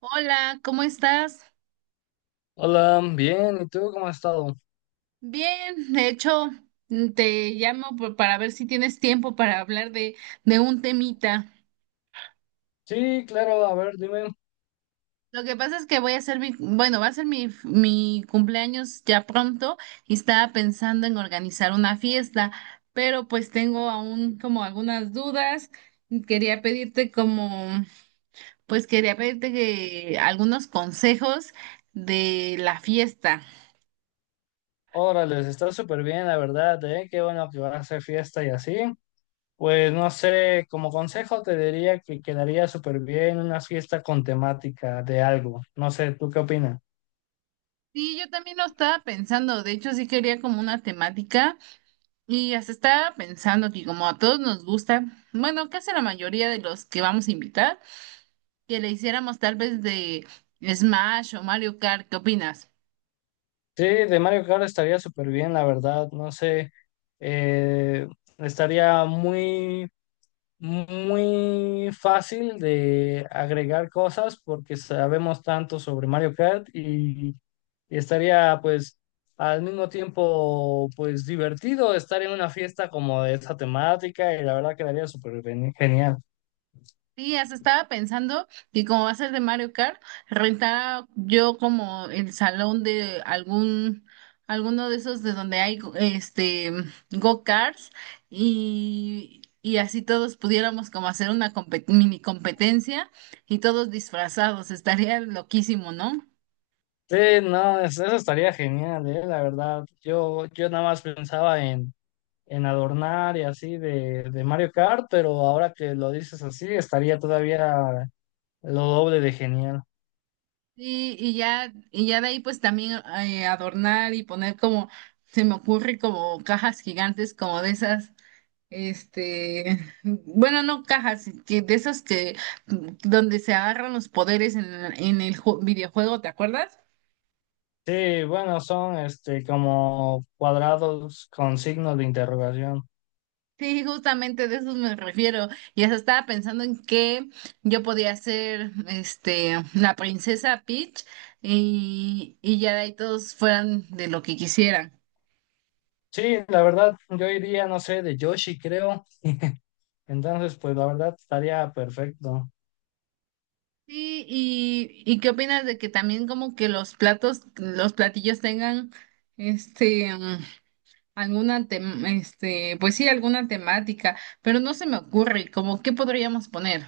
Hola, ¿cómo estás? Hola, bien, ¿y tú cómo has estado? Bien, de hecho, te llamo para ver si tienes tiempo para hablar de un temita. Sí, claro, a ver, dime. Lo que pasa es que voy a hacer mi, bueno, va a ser mi cumpleaños ya pronto y estaba pensando en organizar una fiesta, pero pues tengo aún como algunas dudas. Quería pedirte como, pues quería pedirte que algunos consejos de la fiesta. Órale, está súper bien, la verdad, ¿eh? Qué bueno que vas a hacer fiesta y así. Pues no sé, como consejo te diría que quedaría súper bien una fiesta con temática de algo. No sé, ¿tú qué opinas? Sí, yo también lo estaba pensando, de hecho sí quería como una temática. Y hasta estaba pensando que como a todos nos gusta, bueno, casi la mayoría de los que vamos a invitar, que le hiciéramos tal vez de Smash o Mario Kart, ¿qué opinas? Sí, de Mario Kart estaría súper bien, la verdad, no sé. eh, Estaría muy muy fácil de agregar cosas porque sabemos tanto sobre Mario Kart y estaría pues al mismo tiempo pues divertido estar en una fiesta como de esta temática y la verdad quedaría súper genial. Sí, hasta estaba pensando que como va a ser de Mario Kart, rentar yo como el salón de algún, alguno de esos de donde hay este go-karts y así todos pudiéramos como hacer una mini competencia y todos disfrazados, estaría loquísimo, ¿no? Sí, no, eso estaría genial, la verdad. Yo nada más pensaba en, adornar y así de Mario Kart, pero ahora que lo dices así, estaría todavía lo doble de genial. Sí, y ya de ahí pues también adornar y poner como, se me ocurre como cajas gigantes, como de esas, este, bueno, no cajas, que de esas que, donde se agarran los poderes en el videojuego, ¿te acuerdas? Sí, bueno, son este como cuadrados con signos de interrogación. Sí, justamente de eso me refiero. Y hasta estaba pensando en que yo podía ser, este, la princesa Peach y ya de ahí todos fueran de lo que quisieran. Sí, la verdad, yo iría, no sé, de Yoshi, creo. Entonces, pues la verdad estaría perfecto. Sí, ¿y qué opinas de que también como que los platos, los platillos tengan este alguna este, pues sí, alguna temática, pero no se me ocurre, ¿como qué podríamos poner?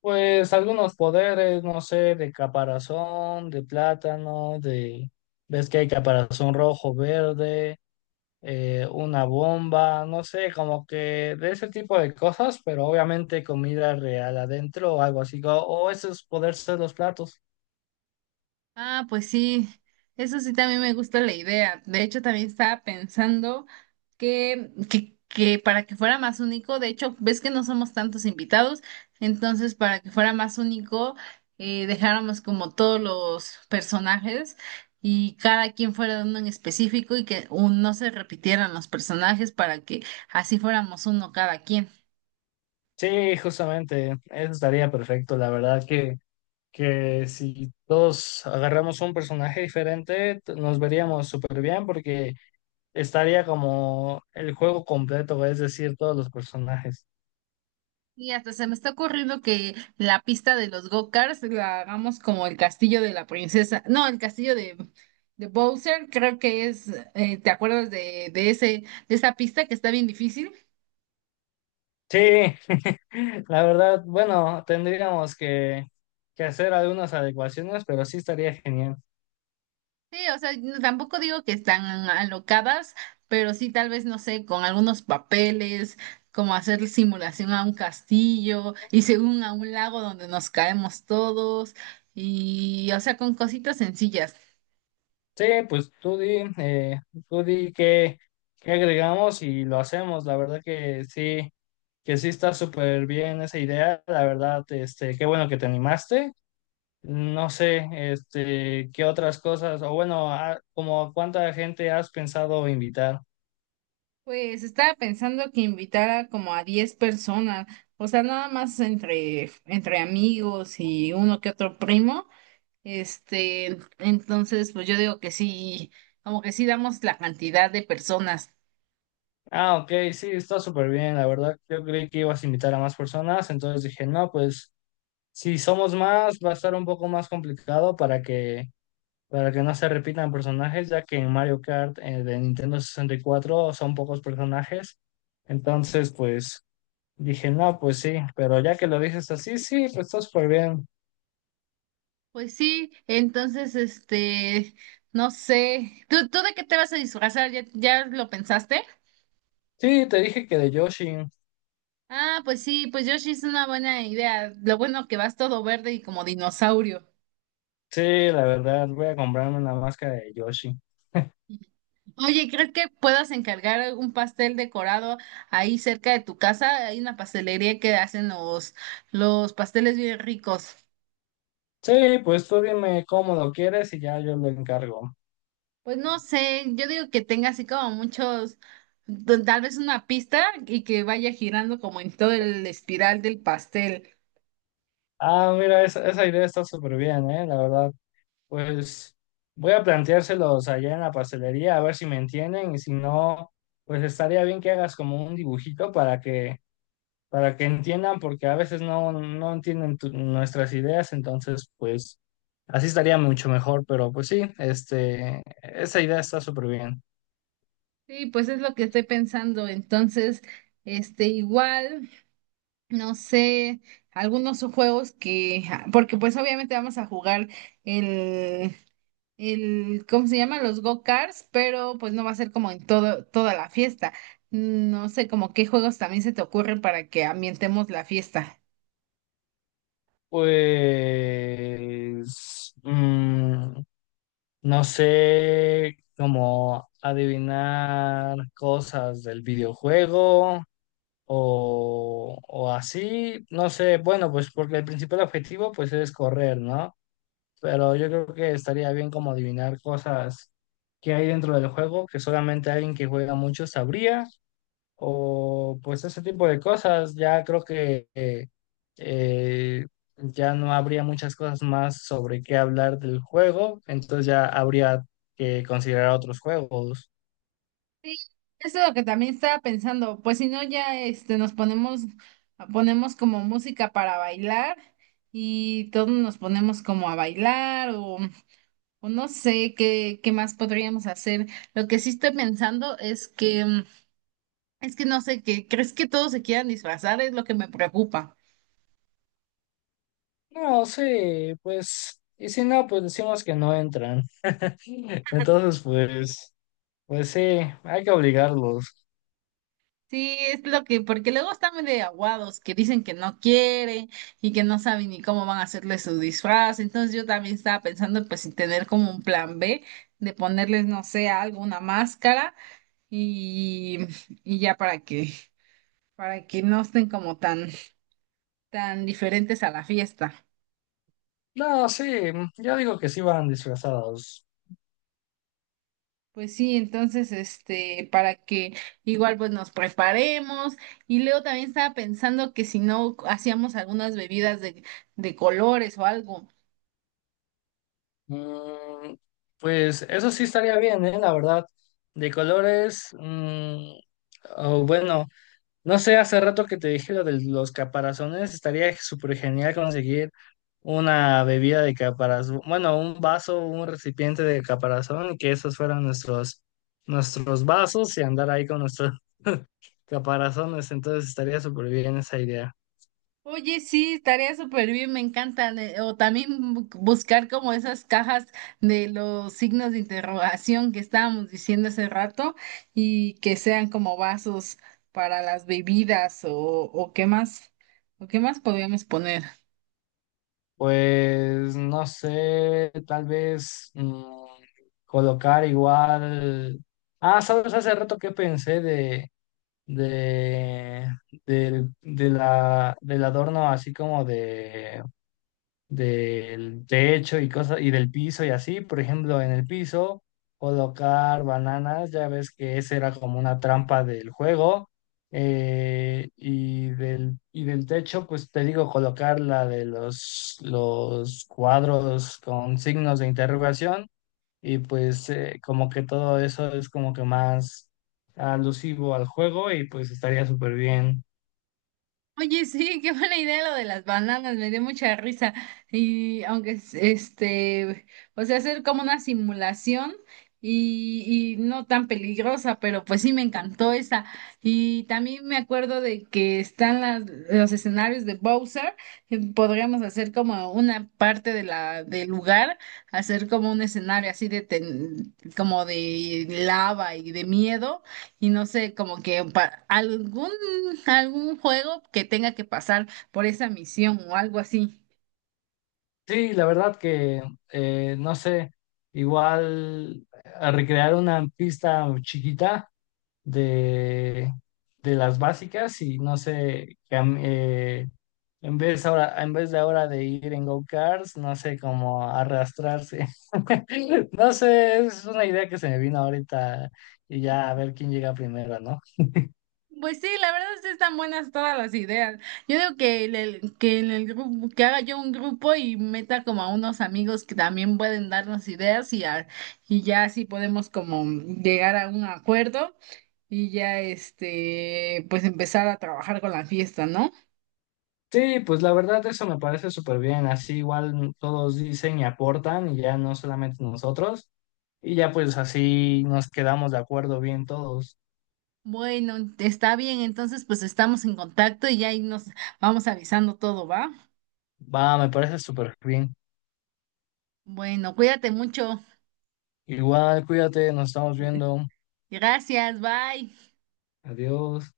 Pues algunos poderes, no sé, de caparazón, de plátano, de... Ves que hay caparazón rojo, verde, una bomba, no sé, como que de ese tipo de cosas, pero obviamente comida real adentro o algo así, o esos poderes de los platos. Ah, pues sí, eso sí también me gusta la idea. De hecho, también estaba pensando que para que fuera más único, de hecho, ves que no somos tantos invitados, entonces para que fuera más único, dejáramos como todos los personajes y cada quien fuera de uno en específico y que no se repitieran los personajes para que así fuéramos uno cada quien. Sí, justamente, eso estaría perfecto. La verdad que si todos agarramos un personaje diferente, nos veríamos súper bien porque estaría como el juego completo, es decir, todos los personajes. Y hasta se me está ocurriendo que la pista de los go-karts la hagamos como el castillo de la princesa. No, el castillo de Bowser, creo que es, ¿te acuerdas de ese, de esa pista que está bien difícil? Sí, la verdad, bueno, tendríamos que hacer algunas adecuaciones, pero sí estaría genial. Sí, o sea, tampoco digo que están alocadas, pero sí tal vez, no sé, con algunos papeles, como hacer simulación a un castillo y según a un lago donde nos caemos todos, y o sea, con cositas sencillas. Sí, pues tú di qué, agregamos y lo hacemos. La verdad que sí está súper bien esa idea. La verdad, este, qué bueno que te animaste. No sé, este, qué otras cosas, o bueno, ah, como cuánta gente has pensado invitar. Pues estaba pensando que invitara como a 10 personas, o sea, nada más entre amigos y uno que otro primo. Este, entonces, pues yo digo que sí, como que sí damos la cantidad de personas. Ah, ok, sí, está súper bien. La verdad, yo creí que ibas a invitar a más personas, entonces dije, no, pues si somos más, va a estar un poco más complicado para que no se repitan personajes, ya que en Mario Kart de Nintendo 64 son pocos personajes. Entonces, pues dije, no, pues sí, pero ya que lo dices así, sí, pues está súper bien. Pues sí, entonces, este, no sé, tú de qué te vas a disfrazar? Ya lo pensaste? Sí, te dije que de Yoshi. Ah, pues sí, pues Yoshi es una buena idea. Lo bueno que vas todo verde y como dinosaurio. Sí, la verdad, voy a comprarme una máscara de Yoshi. Oye, ¿crees que puedas encargar un pastel decorado ahí cerca de tu casa? Hay una pastelería que hacen los pasteles bien ricos. Sí, pues tú dime cómo lo quieres y ya yo lo encargo. Pues no sé, yo digo que tenga así como muchos, tal vez una pista y que vaya girando como en todo el espiral del pastel. Ah, mira, esa idea está súper bien, ¿eh? La verdad. Pues voy a planteárselos allá en la pastelería a ver si me entienden y si no, pues estaría bien que hagas como un dibujito para que entiendan porque a veces no entienden nuestras ideas, entonces pues así estaría mucho mejor, pero pues sí, este esa idea está súper bien. Sí, pues es lo que estoy pensando. Entonces, este, igual, no sé, algunos juegos que, ah, porque pues obviamente vamos a jugar el el, ¿cómo se llama? Los go-karts, pero pues no va a ser como en todo, toda la fiesta. No sé, como qué juegos también se te ocurren para que ambientemos la fiesta. Pues no sé cómo adivinar cosas del videojuego o así, no sé, bueno, pues porque el principal objetivo pues es correr, ¿no? Pero yo creo que estaría bien como adivinar cosas que hay dentro del juego que solamente alguien que juega mucho sabría, o pues ese tipo de cosas, ya creo que eh, ya no habría muchas cosas más sobre qué hablar del juego, entonces ya habría que considerar otros juegos. Sí, eso es lo que también estaba pensando. Pues si no, ya este, ponemos como música para bailar y todos nos ponemos como a bailar o no sé qué, qué más podríamos hacer. Lo que sí estoy pensando es que, es que no sé, que ¿crees que todos se quieran disfrazar? Es lo que me preocupa. No, sí, pues, y si no, pues decimos que no entran. Entonces, pues, pues sí, hay que obligarlos. Sí, es lo que, porque luego están de aguados, que dicen que no quieren y que no saben ni cómo van a hacerle su disfraz. Entonces yo también estaba pensando pues en tener como un plan B de ponerles, no sé, algo, una máscara y, y ya para que no estén como tan, tan diferentes a la fiesta. No, sí, yo digo que sí van disfrazados. Pues sí, entonces, este, para que igual pues nos preparemos. Y luego también estaba pensando que si no hacíamos algunas bebidas de colores o algo. Mm, pues eso sí estaría bien, ¿eh? La verdad. De colores, o bueno, no sé, hace rato que te dije lo de los caparazones, estaría súper genial conseguir una bebida de caparazón, bueno, un vaso, un recipiente de caparazón, y que esos fueran nuestros, nuestros vasos y andar ahí con nuestros caparazones, entonces estaría súper bien esa idea. Oye, sí, estaría súper bien, me encantan. O también buscar como esas cajas de los signos de interrogación que estábamos diciendo hace rato y que sean como vasos para las bebidas o qué más podríamos poner. Pues no sé, tal vez colocar igual. Ah, sabes, hace rato que pensé de, del- de la, del adorno así como de del techo y cosas y del piso y así, por ejemplo, en el piso colocar bananas, ya ves que esa era como una trampa del juego y del techo, pues te digo colocar la de los cuadros con signos de interrogación y pues como que todo eso es como que más alusivo al juego y pues estaría súper bien. Oye, sí, qué buena idea lo de las bananas, me dio mucha risa. Y aunque este, o sea, hacer como una simulación y no tan peligrosa, pero pues sí me encantó esa. Y también me acuerdo de que están las, los escenarios de Bowser, podríamos hacer como una parte de la, del lugar, hacer como un escenario así de como de lava y de miedo. Y no sé, como que algún, algún juego que tenga que pasar por esa misión o algo así. Sí, la verdad que, no sé, igual a recrear una pista chiquita de, de las básicas y no sé, en vez de ahora de ir en go-karts, no sé, como arrastrarse. No sé, es una idea que se me vino ahorita y ya a ver quién llega primero, ¿no? Pues sí, la verdad es que están buenas todas las ideas. Yo digo que, que en el grupo, que haga yo un grupo y meta como a unos amigos que también pueden darnos ideas y ya así podemos como llegar a un acuerdo y ya este, pues empezar a trabajar con la fiesta, ¿no? Sí, pues la verdad eso me parece súper bien, así igual todos dicen y aportan y ya no solamente nosotros y ya pues así nos quedamos de acuerdo bien todos. Bueno, está bien, entonces pues estamos en contacto y ya ahí nos vamos avisando todo, ¿va? Va, me parece súper bien. Bueno, cuídate mucho. Igual, cuídate, nos estamos viendo. Gracias, bye. Adiós.